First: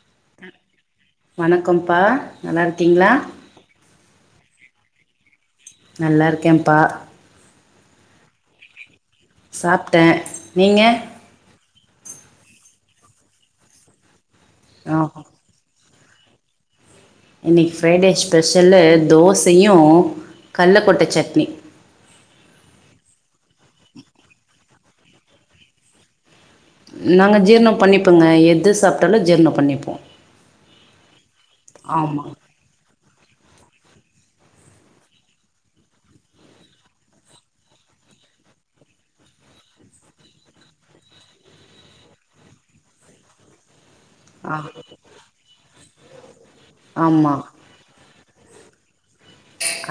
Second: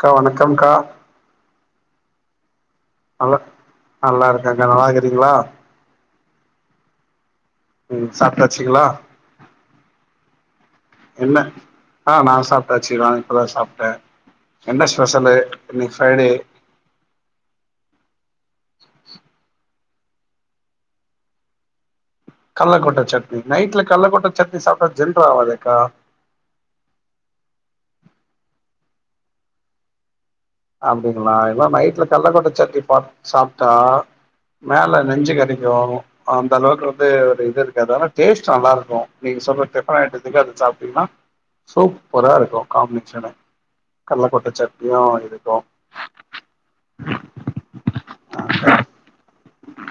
கா வணக்கம்கா கம் பா நல்லா இருக் கீங்களா நல்லா நல்லா இருக்காங்க நல்லா இருக்றீங்களா நல்லா இருக்கேன்ப்பா உம் சாப்பிட்டாச்சுங்களா சாப்டேன் நீங்க ஆஹ் நான் சாப்டாச்சு நான் இப்பதான் சாப்டேன் என்ன ஆ ஸ் ஃபெஷல் இன் [unintelligible] இன்னைக்கு ஃப்ரைடே ஸ்பெஷல்லு தோசையும் கல்லபோட்ட சட்னி கல்லக்கொட்டை சட்னி நைட்ல கல்லக்கொட்டை சட்னி சாப்பிட்டா ஜுரணம் ஆவாதுக்கா நாங்கள் ஜீர்ணம் பண்ணிப்போங்க எது சாப்பிட்டாலும் ஜீர்ணம் பண்ணிப்போம் அப்டிய நா எல்லா நைட்ல கல்லக்கொட்டை சட்னி பா சாப்பிட்டா மேல நெஞ்சு கரிக்கும் அந்த அளவுக்கு வந்து ஒரு இது இருக்கு ஆனா டேஸ்ட் நல்லா இருக்கும் நீங்க சொல்லுறது டிஃபரெண்ட் ஆயட்டுதுக்கு அது சாப்பிட்டீங்கன்னா சூப்பரா இருக்கும் காம்பினேஷன கல்லக்ககொட்டை ஆ சட்னியும் இதுக்கு [unintelligible] ஆமா [unintelligible]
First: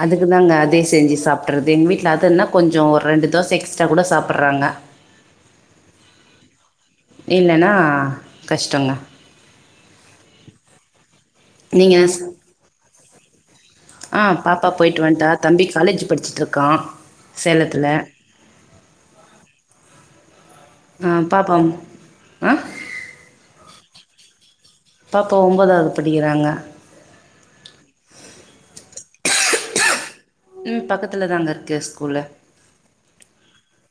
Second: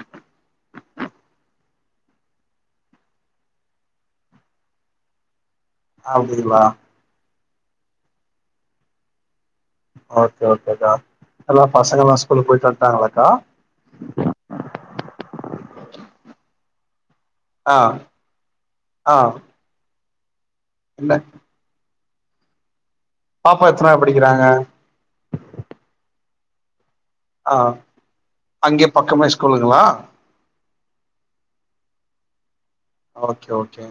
அதுக்கு தாங்க அதே செஞ்சு சாப்பிடறது எங்க வீட்ல அது என்னா கொஞ்சம் ஒரு ரெண்டு தோசை எக்ஸ்ட்ரா கூட சாப்பிடறாங்க ஆ [unintelligible] இல்லைன்னா கஷ்டங்க ஓகே ஓகே அக்கா எல்லா பசங்க எல்லா ஸ்கூல்லு போயிட்டு வந்துடாங்களக்கா ஆஹ் பாப்பா போயிட்டு வன்டா தம்பி காலேஜ் படிச்சிட்டு இருக்கான் ஆஹ் ஆஹ் ஆஹ் பாப்பாவும் ஆஹ பாப்பா எத்தனாவது படிக்கிறாங்க பாப்பா ஒன்பதாவது படிக்கிறாங்க ஆஹ் அங்கே பக்கமே ஸ்கூலுங்களா உம் பக்கத்துல தாங்க இருக்கு ஸ்கூல்லு ஓகே ஓகே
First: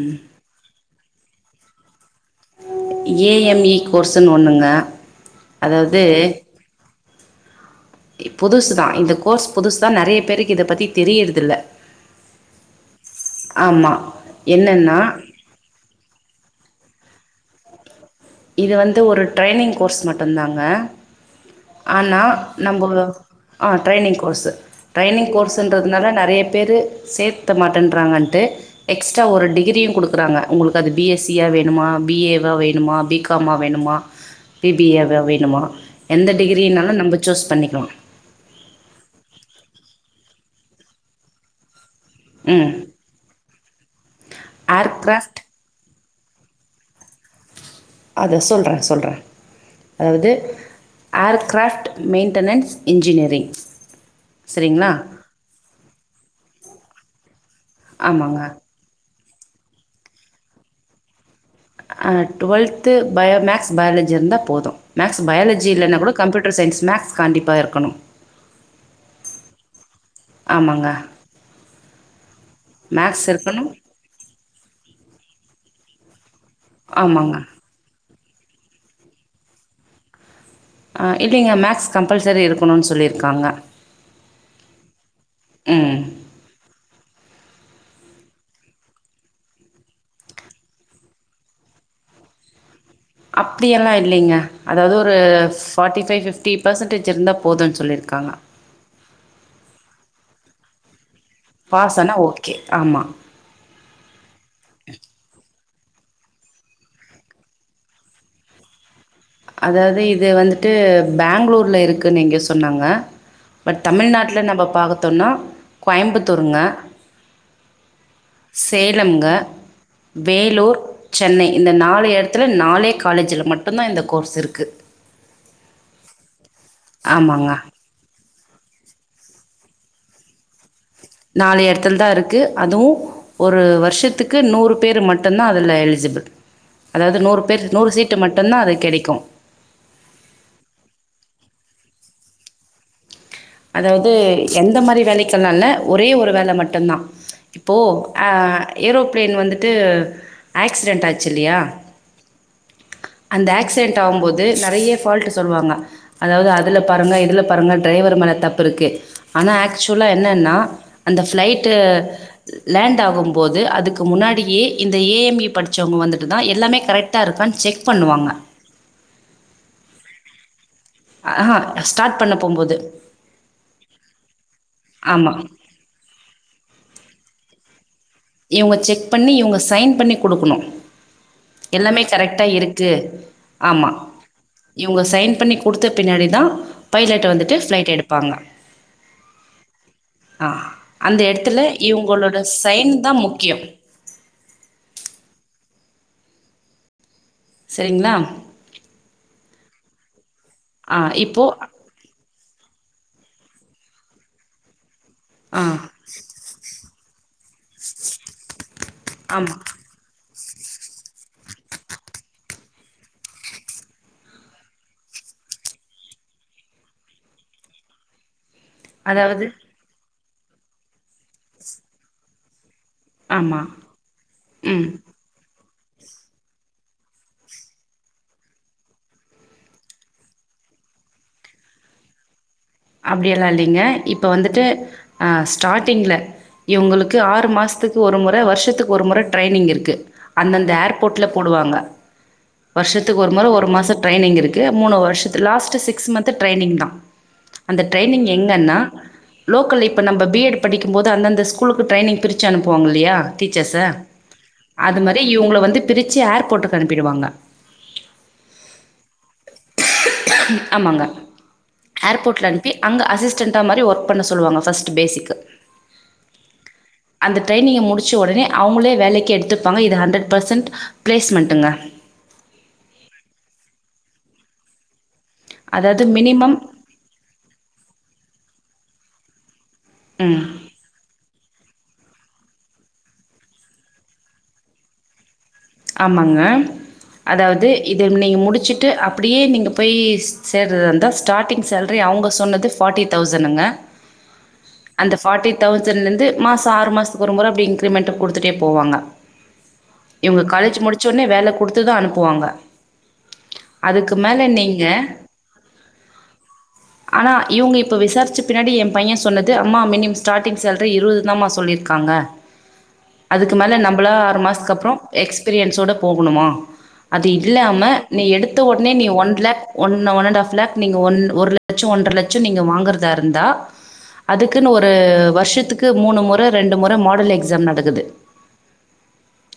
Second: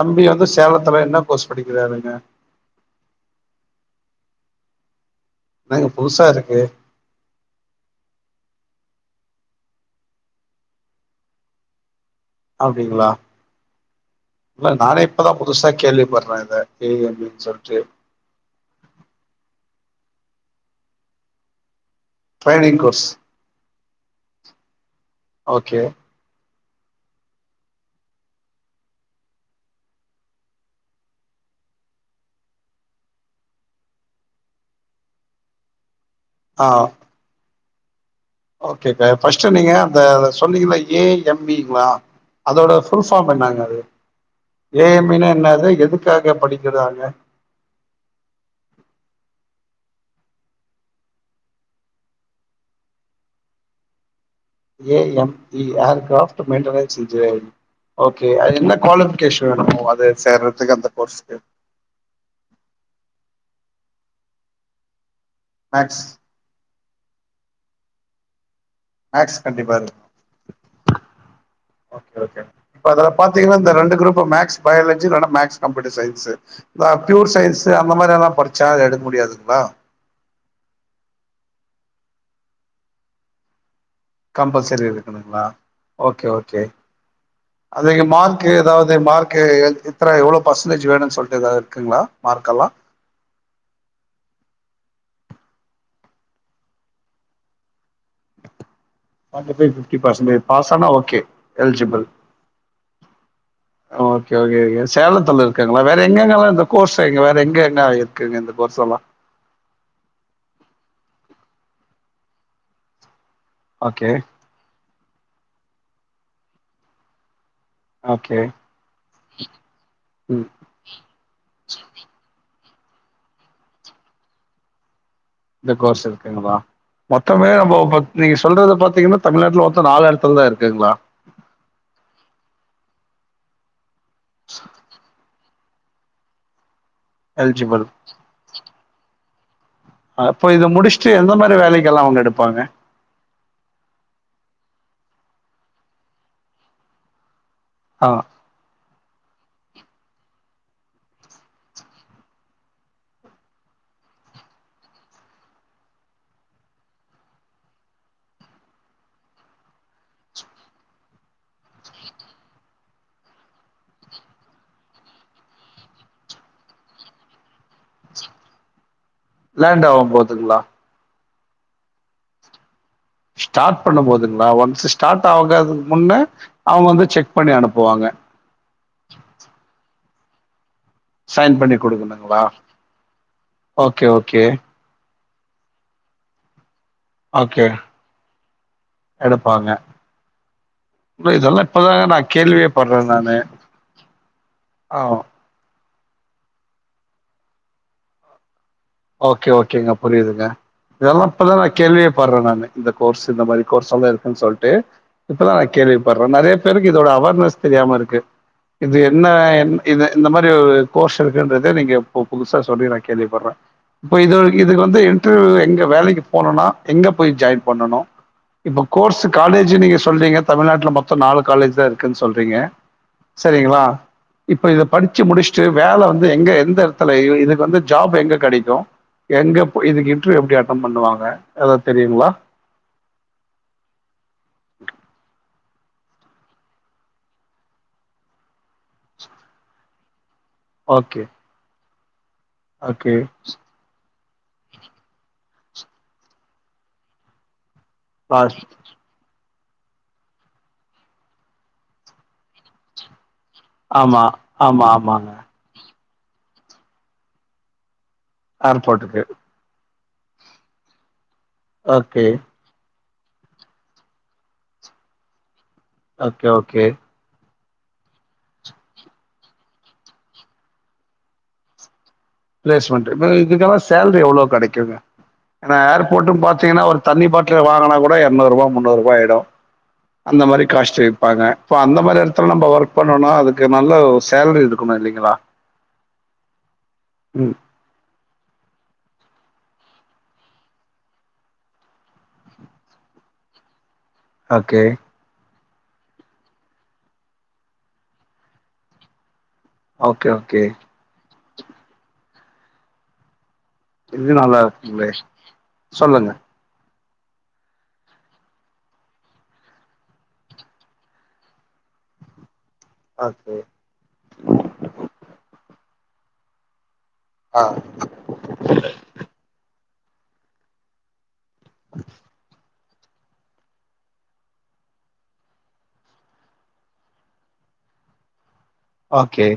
தம்பி வந்து சேலத்துல என்ன கோர்ஸ் படிக்கிறாருங்க ஏ எம் இ கோர்ஸ்ன்னு ஒண்ணுங்க என்னங்க புதுசா இருக்கு புதுசுதான் இந்த கோர்ஸ் புதுசு தான் நெறைய பேருக்கு இத பத்தி தெரியறது இல்ல அப்டிங்களா இல்ல என்னன்னா நானே இப்பதான் புதுசா கேள்விப்படுறேன் ஏ எம் இ சொல்லிட்டு இது வந்து ஒரு ட்ரைனிங் கோர்ஸ் மட்டுதாங்க ஆனா ட்ரைனிங் நம்ம course training course training okay கோர்ஸ்ன்றதுனால நெறைய பேரு சேர்த்த மாட்டோங்க எக்ஸ்ட் ஒரு டிகிரியும் குடுக்குறாங்க உங்களுக்கு அது பி எஸ் சி வேணுமா பி ஏ வ வேணுமா அப்டினு பி க் கமா வேணுமா பி பி ஏ வேணுமா எந்த டிகிரினாலும் நம்ம சூஸ் பண்ணி ஆ ஓகேங்கா ஃபர்ஸ்ட் நீங்க அந்த சொன்னீங்கள ஏ எம் இ ங்களா ம் அதோட ஃபுல் பார்ம் என்னங்க அது ஏ எம் இ னா ஏர்க்ராஃப்ட் என்னது எதுக் காக படிக்கிறாங்க அதான் சொல்றேன் சொல்றேன் அதாவது ஏர்கிராப்ட் மெயின்டனன்ஸ் இன்ஜினியரிங் சரிங்களா A M E R craft மெயின்டன ஸிஜே ஓகே ஆமாங்க அது என்ன க்வாலிஃப கேஷ் வேணு அது சேர்ரதுக்கு அந்த கோர்ஸ் சே அ ட்வெல்த்து பயோ மேக்ஸ் பயாலஜி இருந்தா போதும் மேக்ஸ் பயாலஜி இல்லன்னா மேக்ஸ் கூட கம்யூட்டர் சயின்ஸ் மேக்ஸ் கண்டிப்பா இருக்கணு மேக்ஸ் கண்டிப்பா இருக்கனு ஆமாங்க ஓகே ஓகே இப்பதுல மேக்ஸ் பாத்தீங்கனா இருக்கணும் இந்த ரெண்டு குரூப் மேக்ஸ் பயாலஜி இல்லனா மேக் ஸ் கம்ப்யூட்டர் சைன்ஸு அ ப்யூர் ஆமாங்க சயின்ஸு அந்த மாரியல்லா படுச்சா அது எடுக்க முடியாதுங்ளா அ இல்லைங்க மேக்ஸ் கம்பல்சரி இருக்கணுன் சொல்லியிருக்காங்க கம்பல்சரி இருக்குனுங்ளா ம் ஓகே ஓகே அதிக மார்க்கு எதாவ்து மார்க்கு இத்தன எவ்வளோ பர்சன்டேஜ் வேணுன் சொல்ட்டு எதாவ்து இருக்குங்ளா மார்க்கெல்லா அப்டியெல்லா இல்லைங்க அதாவ்து ஒரு ஃபார்ட்டி ஃபைவ் ஃபிஃப்டி பர்சன்டேஜ் இருந்தா போதுன் சொல்லிருக் காங்க forty five fifty percentage pass ஆனா ஓகே பாஸ் எல்ஜிபிள் ஆனால் ஓகே ஆமாம் ஒகே ஒகே சேலத்துல க்குங்களா வேற எங்க எங்கல்லா இந்த கோர்ஸ் அங்க வேற எங்க எங்க இருக்குங்க இந்த கோர்ஸ் எல்லா அதாவ்து இது வந்துட்டு பெங்களூர்ல இருக்குன்னு இங்க சொன்னாங்க பட் ஓகே, தமிழ்நாட்டுல நம்ம பாத்தோன்னா கோயம்புத்தூருங்க ஓகே. சேலம்ங்க ம். வேலூர் சென்னை இந்த நாலு எடத்துல நாலே காலேஜில மட்டுந்தா இந்த கோர்ஸ் இருக்கு இந்த கோர்ஸ் இருக்குங்களா ஆமாங்க மொத்தமே நாம பத் நீங்க சொல்றத பாத்தீங்கனா தமிழ்நாட்டுல மொத் தொ நாலு எடத்துல தா இருக்குங்ளா நாலு எடத்துல தா இருக்கு அதுவு ஒரு வருஷத் துக்கு நூறு பேர் மட்டுந்தா அ துல எலிஜிபிள் அதாவ்து நூறு பேர் எலிஜிபிள். நூறு சீட்டு மட்டுந்தா அது கெடை க்கு அப்போ இத முடுச்சுட்டு எந்த மாரி வேலைக்கெல்லா அவுங்க எடுப்பாங்க அதாவ்து எந்த மாரி வேலைக்கெல்லால்ல ஒரே ஒரு வேல ‌மட்டுந்தா இப்போ ஆ ஏரோப் ப்ளேன் வந்துட்டு ஆக்சிடென்ட் ஆச்சுல்லயா அந்த ஆக்சிடென்ட் ஆவும்போது நெறைய ஃபால்டு சொல்வாங்க அதாவ்து அதுல பாருங்க இதுல பாருங்க ட்ரைவர் மேல தப்புருக்கு ஆனா ஆக்சுவலா என்னன்னா அந்த ஃப்ளைட்டு லேண்ட் ஆகும்போது அதுக்கு முன்னாடியே இந்த ஏ எம் இ படிச்சவங்க வந்துட்டு தா எல்லாமே கரெக்டா இருக்கான் செக் பண்ணுவாங்க லேண்ட் ஆகும் போதுங்கலா ஆஹ் ஸ்டார்ட் பண்ண போகும்போது ஸ்டார்ட் பண்ண போதுங்களா ஒன்ஸ் ஸ்டார்ட் ஆமா. ஆகாதுக்கு முன்னே அவுங்க வந்து செக் பண்ணி அனுப்ப போவாங்க இவுங்க செக் பண்ணி இவுங்க சைன் பண்ணி குடுக்கணும் சைன் பண்ணி எல்லாமே குடுக்கணுங்களா? கரெக்ட்டா இருக்கு ஆமா ஓகே, ஓகே. இவுங்க சயின்ஸ் பண்ணி கொடுத்த பின்னாடி தான் பைலட் வந்துட்டு ஓகே. பிளைட் எடுப்பாங்க எடுப்பாங்க. அந்த இல்ல இடத்துல இதெல்லாம் இப்ப தாங்க நான் இவுங்களோட கேள்வியே சைன் தா படுறேன் நானு முக்கியோ ஆஹ் சரிங்களா ஓகே ஓகேங்க புரியுதுங்க ஆ இதெல்லாம் இப்போ இப்பதான் நான் கேள்வியே பாடுறேன் நானு இந்த கோர்ஸ் இந்த மாதிரி கோர்ஸ் எல்லாம் இருக்குன்னு சொல்ட்டு இப்பதான் ஆ நான் கேள்விப்படுறேன் நெறைய பேருக்கு இது ஒருஅவேர்னஸ் தெரியாம இருக்கு இது என்ன ஆமா என் இது இந்த மாதிரி கோர்ஸ் இருக்குன்றதே நீங்க புதுசா சொல்லி நான் கேள்விப்படுறேன் இப்ப இது இதுக்கு வந்து இன்டர்வியூ எங்க வேலைக்கு போகனும்னா எங்க போய் ஜாயின் பண்ணனும் இப்போ கோர்ஸ் அதாவது காலேஜ்ஜுனு நீங்க சொல்றீங்க தமிழ்நாட்டுல மொத்தம் நாலு காலேஜ் தான் இருக்குன்னு சொல்றீங்க ஆமா சரிங்களா இப்ப இதை ம் படிச்சு முடிச்சு ட்டு வேலை வந்து எங்க எந்த இடத்துல இதுக்கு வந்து ஜாப் எங்க கிடைக்கும் எங்க இதுக்கு இன்டர்வியூ எப்படி அட்டன் பண்ணுவாங்க ஏதாவது தெரியுங்களா அப்டி எல்லாம் இல்லைங்க இப்ப வந்துட்டு ஆஹ் ஸ்டார்டிங்கில இவுங்களுக்கு ஆறு மாசத்துக்கு ஒரு முறை வருஷத்துக்கு ஒரு முறை ட்ரைனிங் இருக்கு அந்தந்த ஓகே, ஏர்போர்ட்டில் போடுவாங்க ஓகே. வருஷத்துக்கு ஒரு முறை ஒரு மாசம் ட்ரெயினிங் இருக்கு மூணு வருஷத் லாஸ்ட்டு சிக்ஸ் மந்த்து ட்ரெயினிங் தான் அந்த ட்ரெயினிங் லாஸ்ட் எங்கன்னா லோக்கல் இப்போ நம்ம பி ஏட் படிக்கும்போது அந்த ஸ்கூலுக்கு ட்ரைனிங் பிரிச்சு அனுப்புவாங்க இல்லையா டீச்சர்ஸ்ஸு ஆமா, ஆமா, அது மாதிரி ஆமாங்க. இவுங்கள வந்து திருச்சி ஏர்போர்ட்டுக்கு அனுப்பிடுவாங்க ஏர் போட்டுக்கு ஆமாங்கா ஓகே அங்கே அசிஸ்டன்ண்டாக மாதிரி ஒர்க் பண்ண சொல்லுவாங்க ஃபஸ்ட் பேஸிகிக்கு ஓகே ஓகே ட்ரையனிங்க முடிச்ச உடனே அவங்களே வேலைக்கு எடுத்துப்பாங்க இது ஹண்ட்ரட் பர்சன்ட் ப்ளேஸ்மெண்ட்டுங்க பிளேஸ்மெண்ட் இதுக்கெல்லாம் சேலரி எவ்வளோ கிடைக்குங்க என்ன அதாவது ஏர்போர்ட் மினிமம் பாத்தீங்கா ஒரு தண்ணி பாட்டில வாங்கினா கூட இருநூறு ரூபா முன்னூறு ரூபா போயுடும் அந்த ம் மாரி காஸ்ட்டு வைப்பாங்க இப்போ அந்த மாரி இடத்துல நம்ம ஒர்க் பண்ணோனா அதுக்கு நல்ல சேலரி இருக்கணும் இல்லைங்களா ஆமாங்க ம். அதாவது இது நீங்கள் முடிச்சுட்டு அப் அப்டியே நீங்கள் போய் சேர்தா இருந்தால் ஸ்டார்ட்டிங் சேலரி அவங்க சொன்னது ஃபார்ட்டி தௌசண்டுங்க ஓகே, அந்த ஃபார்ட்டி தௌசண்ல இருந்து மாசம் ஆறு மாசத்துக்கு ஒரு முறை இன்கிரிமெண்ட் கொடுத்துட்டே போவாங்க ஓகே இவங்க ஓகே காலேஜ் முடிச்சவுடனே வேல குடுத்துதான் அனுப்புவாங்க அதுக்கு இது மேல நல்லா நீங்க இருக்குங்களே சொல்லுங்க ஆனால் இவங்க இப்போ விசாரிச்ச பின்னாடி என் பையன் சொன்னது அம்மா மினிமம் ஸ்டார்ட்டிங் சேலரி இருபது தாம்மா சொல்லியிருக்காங்க அதுக்கு ஓகே மேல நம்மளா ஆறு மாசத்துக்கு அப்புறம் எஸ்பீரியன்ஸோடு போகணுமா அது ஆ இல்லாமல் நீ எடுத்த உடனே நீ one lakh one one and half lakh நீங்க ஒரு ல லட்சம் ஒன்றறை லட்ச நீங்க வாங்குறது இருந்தா அதுக்குன்னு ஒரு வருஷத்துக்கு மூணு முறை ரெண்டு முறை மாடல் எக்ஸாம் நடக்குது ஓகே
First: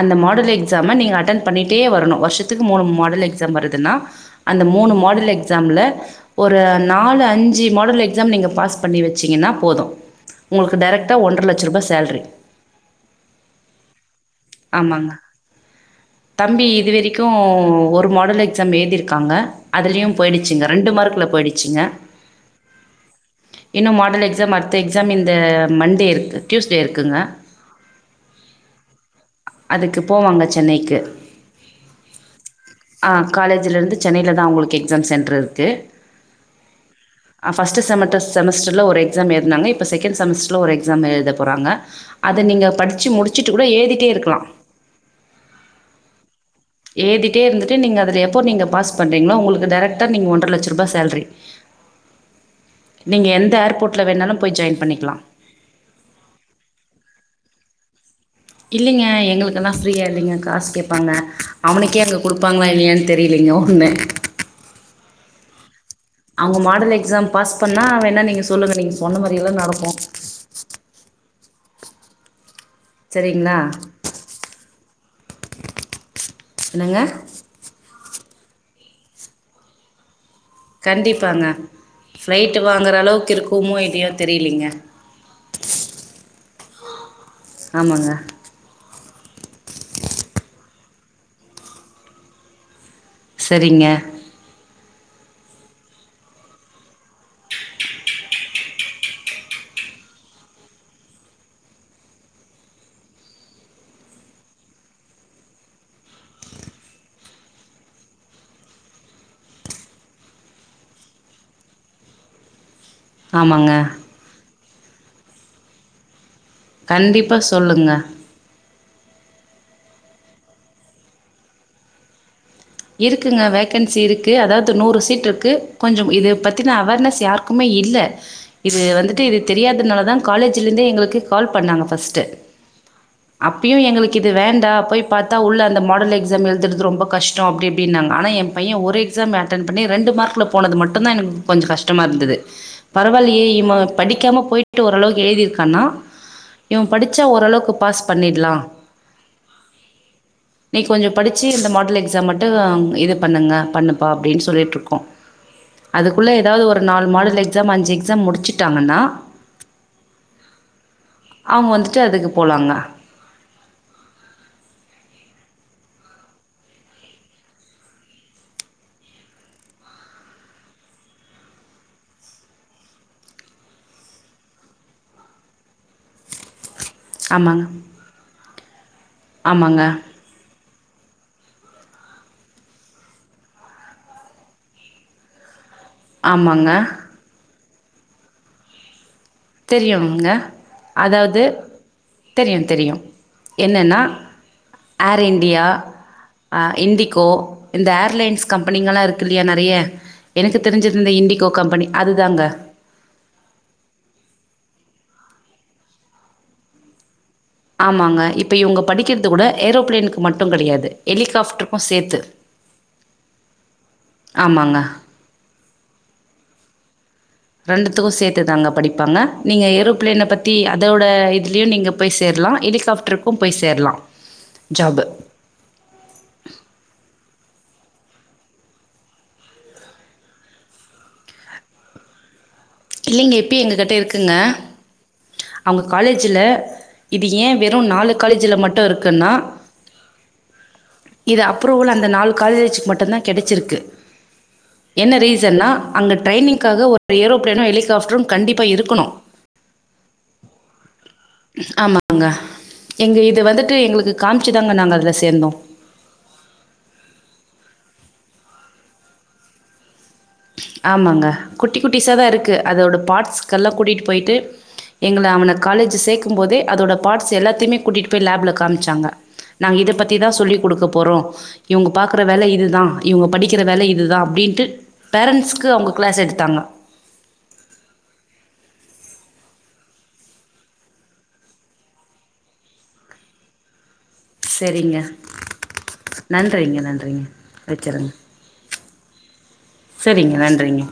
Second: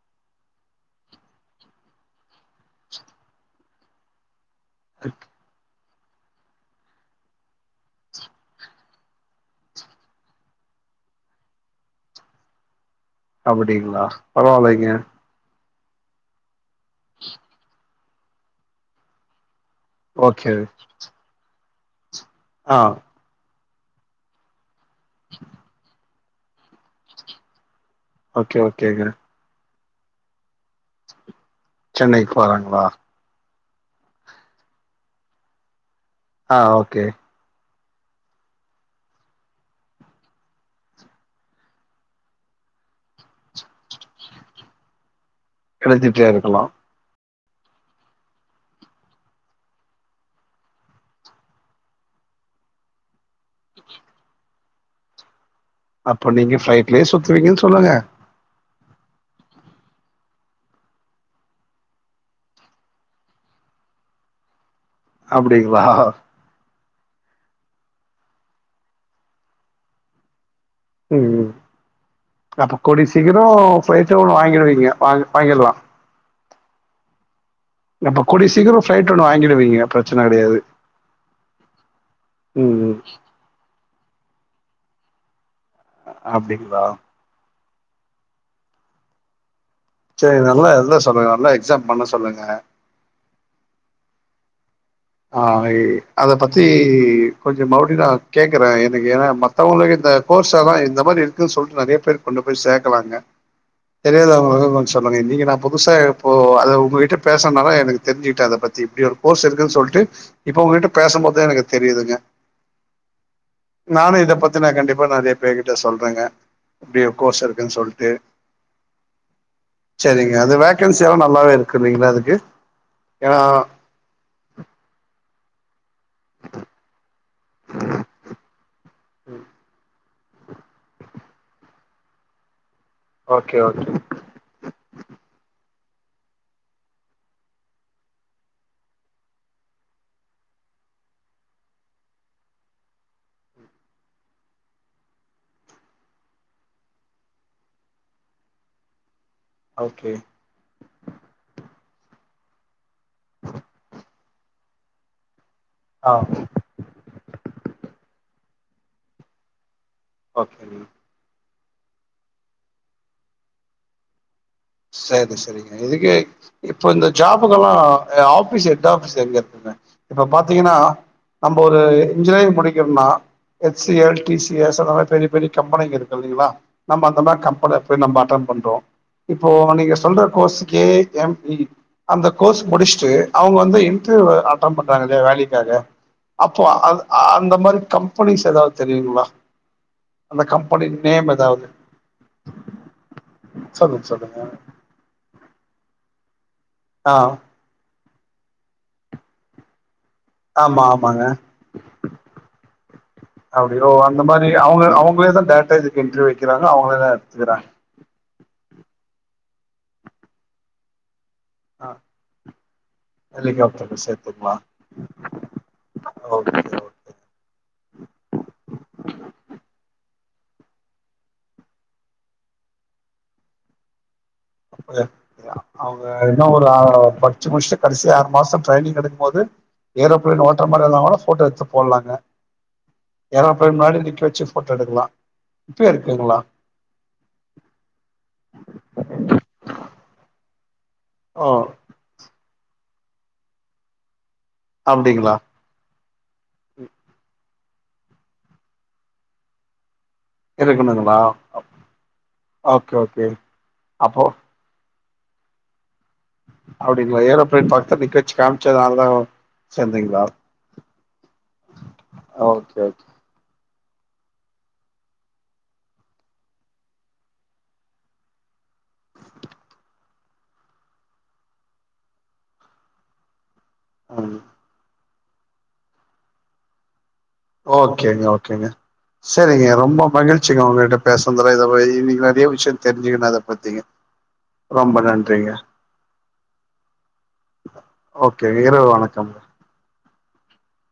அந்த மாடல் எக்ஸாம நீங்க அட்டன் பண்ணிட்டே வரணும் வருஷத்துக்கு மூணு மாடல் எக்ஸாம் வருதுன்னா அந்த மூணு மாடல் எக்ஸாமில்ல ஒரு நாலு அஞ்சு மாடல் எக்ஸாம் நீங்க பாஸ் பண்ணி வச்சீங்கன்னா போதும் உங்களுக்கு டேரக்டா ஒன்றரை லட்ச ரூபாய் சேலரி அப்டிங்களா பரவாயில்லைங்கே தம்பி இது வரைக்கும் ஒரு மாடல் எக்ஸாம் ஏழுதி இருக்காங்க அதுலயும் போயிடுச்சுங்க ரெண்டு மார்கல போயிடு சிங்கா ஆஹ இன்னும் மாடல் எக்ஸாம் அடுத்த எக்ஸாம் இந்த மண்டே இருக்கு டியூஸ்டே இருக்குங்க ஓகே ஓகேங்க அதுக்கு போவாங்க சென்னைக்கு சென்னை போறாங்களா இருந்து சென்னையில தான் உங்களுக்கு எக்ஸாம் சென்ட்ர் இருக்கு ஆஹ் ஓகே பஸ்ட் செமஸ்டர் ஒரு எக்ஜாம் எழுதுனாங்க இப்ப செகேன்டு சோமஸ்டர்ல ஒரு எக்ஸாம் எழுத போறாங்க அதை நீங்க படிச்சு முடிச்சூட்டு கூட ஏதி ட்ட இருக்கலாம் சிட்டியா இருக்கலாம் ஏழுதிட்டே இருந்துட்டு நீங்க எப்போ நீங்க பாஸ் பண்றீங்களோ உங்களுக்கு டேரக்டா நீங்க ஒன்ற லட்ச ரூபாய் சேல்ரி நீங்க எந்த ஏர்போட்ல வேணாலும் போய் ஜாய்ன் பண்ணிக்கலாம் அப்ப நீங்க பிளைட்லயே சுத்துவீங்கன்னு சொல்லுங்க இல்லைங்க எங்களுக்கெல்லாம் ஃப்ரீயா இல்லைங்க காசு கேப்பாங்க அவனுக்கே அங்க குடுப்பாங்களா இல்லையான்னு தெரியலீங்க ஒண்ணு அப்டிங் அவுங்க மாடல் எக் எக்ஸாம் பாஸ் பண்ணா வேணா நீங்க சொல்லுங்க நீங்க சொன்ன மாரி எல்லாம் நடக்கும் உம் அப்ப கூடிய சீக்கிரம் சரிங்களா பிளைட்டே ஒண்ணு வாங்கிடுவீங்க வாங்க வாங்கிலாம் என்னங்க அப்ப கூடிய சீக்ரம் பிளைட் ஒன்னு வாங்கிடுவீங்க பிரச் கண்டிப்பாங்க ஃப்ளைட்டு் வாங்குற ம் அளவுக்கு இருக்குமோ இல்லையோ தெரியலைங்க அப்டிங்களா ஆமாங்க சரி நல்லா எழுத சொல்லுங்க நல்லா எக்ஸாம் பண்ண சொல்லுங்க சரிங்க ஆஹ அதை பத்தி கொஞ்சம் மறுபடியும் நான் கேக்குறேன் எனக்கு ஏன்னா மத்தவங்களுக்கு இந்த கோர்ஸ் எல்லாம் இந்த மாரி இருக்குன்னு சொல்லிட்டு நறைய பேர் கொண்டு போய் சேர்க்கலாங்க தெரியாதவங்களுக்கு கொஞ்சம் சொல்லுங்க இன்னைங்க நான் புதுசா இப்போ அதை உங்ககிட்ட பேசுனதுனால எனக்கு தெரிஞ்சுக்கிட்டேன் அதை பத்தி இப்படி ஒரு கோர்ஸ் இருக்குன்னு சொல்லி இப்ப உங்ககிட்ட பேசும்போது எனக்கு தெரியுதுங்க ஆமாங்க நான் கண்டிப்பா நறைய பேர் கிட்ட சொல்றேங்க இப்டி ஒரு கண்டிப்பா கோர்ஸ் இருக்குன்னு சொல்லுங்க சொல்ட்டு சரிங்க அது வேக்கன்சி எல்லாம் நல்லாவே இருக்குங்களா அதுக்கு ஏன்னா இருக்குங்க வேக்கன்சி இருக்கு அதாவது நூறு சீட்ருக்கு கொஞ்சம் இது பத்தினா அவேர்னஸ் யாருக்குமே இல்லை இது வந்துட்டு இது தெரியாதனால தான் காலேஜலேந்தே எங்களுக்கு கால் பண்ணாங்க ஃபர்ஸ்ட்டு அப்பயும் எங்களுக்கு இது வேண்டா போய் பாத்தா உள்ள அந்த மாடல் எக்ஸாம் எழுதுறது ரொம்ப கஷ் டம் அப்படி அப்படின்னாங்க ஆனா என் பையன் ஒரு எக்ஸாம் பண்ணி ரெண்டு மார்க்ல போனது மட்டும் தான் எனக்கு கொஞ்சம் கஷ்டமா இருந்தது பரவாயில்லையே இவன் படிக்காம போயிட்டு ஓரளவுக்கு எழுதியிருக்கானா இவன் படிச்சா ஓரளவுக்கு பாஸ் பண்ணிலாம் ஓகே நீ கொஞ்சம் படிச்சு இந்த மாடல் ச்சா மட்டும் இது பண்ணுங்க பண்ணுப்பா அப்படின்னு சொல்லிட்டு இருக்கோம் ஆ அதுக்குள்ள ஏதாவது ஒரு நாலு மாடல் எக்ஸாம் அஞ்சு எக்ஸாம் முடிச்சிட்டாங்கன்னா ஓகே நீ அவங்க வந்துட்டு அதுக்கு போலாங்க சரி சரிங்க இதுக்கு இப்ப இந்த ஜாப்புக்கெல்லாம் ஆபீஸ் ஹெட் ஆபீஸ் எங்க இருக்குங்க இப்ப பாத்தீங்கன்னா நம்ம ஒரு இன்ஜினியரிங் முடிக்கணும்ம்னா H C L T C S அந்த மாதிரி பெரிய பெரிய கம்பெனிங்க இருக்கு இல்லைங்களா நம்ம அந்த மாதிரி ஆமாங்க கம்பெனில போய் நம்ம அட்டன் பண்ணறோம் இப்போ ஆமாங்க நீங்க சொல்ற கோர்ஸ் ஏ எம் இ அந்த கோர்ஸ் முடிச்சுட்டு அவங்க வந்து இன்டர்வியூ அட்டெண்ட் பண்றாங்க இல்லையா வேலைக்காக அப்போ அ ஆமாங்க அந்த மாதிரி கம்பெனிஸ் ஏதாவது தெரியுங்களா தெரியுங்க அந்த கம்பெனி நேம் அதாவது ஏதாவது தெரியும் தெரியும் என்னன்னா சொல்லுங்க சொல்லுங்க ஏர் இந்தியா [inaudible] ஹ ஆ இண்டிகோ இந்த ஏர் ர்லைன்ஸ் கம்பெனிங்கலாம் இருக்கு இல்லையா நிறைய எனக்கு ஆமா தெரிஞ்சிருந்த ஆமாங்க இண்டிகோ கம்பெனி அதுதாங்க இந்த மாதிரி அவுங்க அவுங்களே தான் டேரக்டா இதுக்கு இன்டர்வியூ வைக்கிறாங்க அவுங்களே தான் எடுத்துக்கிறாங்க ஆமாங்க இப்ப இவுங்க படிக்கிறது கூட ஏரோ பிளேனுக்கு மட்டும் கிடையாது ஆ எலிகாப்டர்கும் சேத்துங்களா ஆமாங்க ஓகே ஓ ரெண்டுத்துக்கும் சேர்த்துதாங்க படிப்பாங்க நீங்க ஏரோப்பிளேன பத் தி அதோட இதுலயும் நீங்க போய் சேரலாம் ஹெலிகாப்டருக்கும் போய் சேரலாம் அப்படிய அவங்க இன்ன ஒரு ச்சு முடிச்ட்டு கடைசியா ஆறு மாசம் டிரைனிங் எடுக்கும் போது ஏரோ பிளைன் ஓட்டுற மாதிரி இருந்தாங்கனா போட்டோ எடுத்து போடலாங்க இல்லைங்க இப்பயே ஏரோப்ளேன் எங்க கிட்ட முன்னாடி நிக்க இருக்குங்க வச்சு போட்டோ எடுக்கலாம் அவங்க இப்பயே இருக்குங்களா காலேஜ்ல இது ஏன் வெறும் நாலு காலேஜல மட்டும் இருக்குன்னா இது ஓ அப்ரூவல் அந்த நாலு காலேஜுக்கு மட் டும் தான் கிடைச்சிருக்கு என்ன அப்டிங்களா ரீசன்னா அங்க டிரைனிங்காக ஒரு ஏரோ ப்ளேனும் ஹெலிகாப்டரும் கண்டிப்பா இருக்கணும் இருக்கணுங்களா ஆமாங்க ஓகே எங்க ஓகே இது வந்துட்டு எங்களுக்கு அப்போ காமிச்சுதாங்க நாங்க அதுல சேர்ந்தோம் அப்டிங்ளா ஏரோப்ளேன் பக்த்துல நிக்கவச்சி காம்ச்சதுனாலதான் சேர்ந்தீங்களா ஆமாங்க குட்டி குட்டிஸாதா இருக்கு ஓகே அதோட ஓகே பார்ட்ஸ் கல்லா கூட்டிட்டு போய்ட்டு எங்கள அவன காலேஜ் சேக்கும் போதே அதோட பார்ட்ஸ் எல்லாத்தைமே கூட்டிட்டு போய் லேப்ல காமிச்சாங்க நாங்க இத பத்திதா சொல்லி குடுக்க போறோ இவுங்க பாக்கற வேல இதுதா இவுங்க படி கிற வேல இதுதா ம் அப்டின்ட்டு பேரண்ட்ஸ்க்கு அவுங்க க்ளாஸ் எடுத்தாங்க ஓகேங்க ஓகேங்க செரிங்க ரொம்ப மகிழ்ச்சிங்க உங்கட்ட பேசனதுல இத இன்னை நெறைய விஷ்யம் தெரிஞ்சுகன அத பத்தீங்க செரிங்க நன்றிங்க நன்றிங்க வச்சுருங்க கம் சரிங்க நன்றிங்க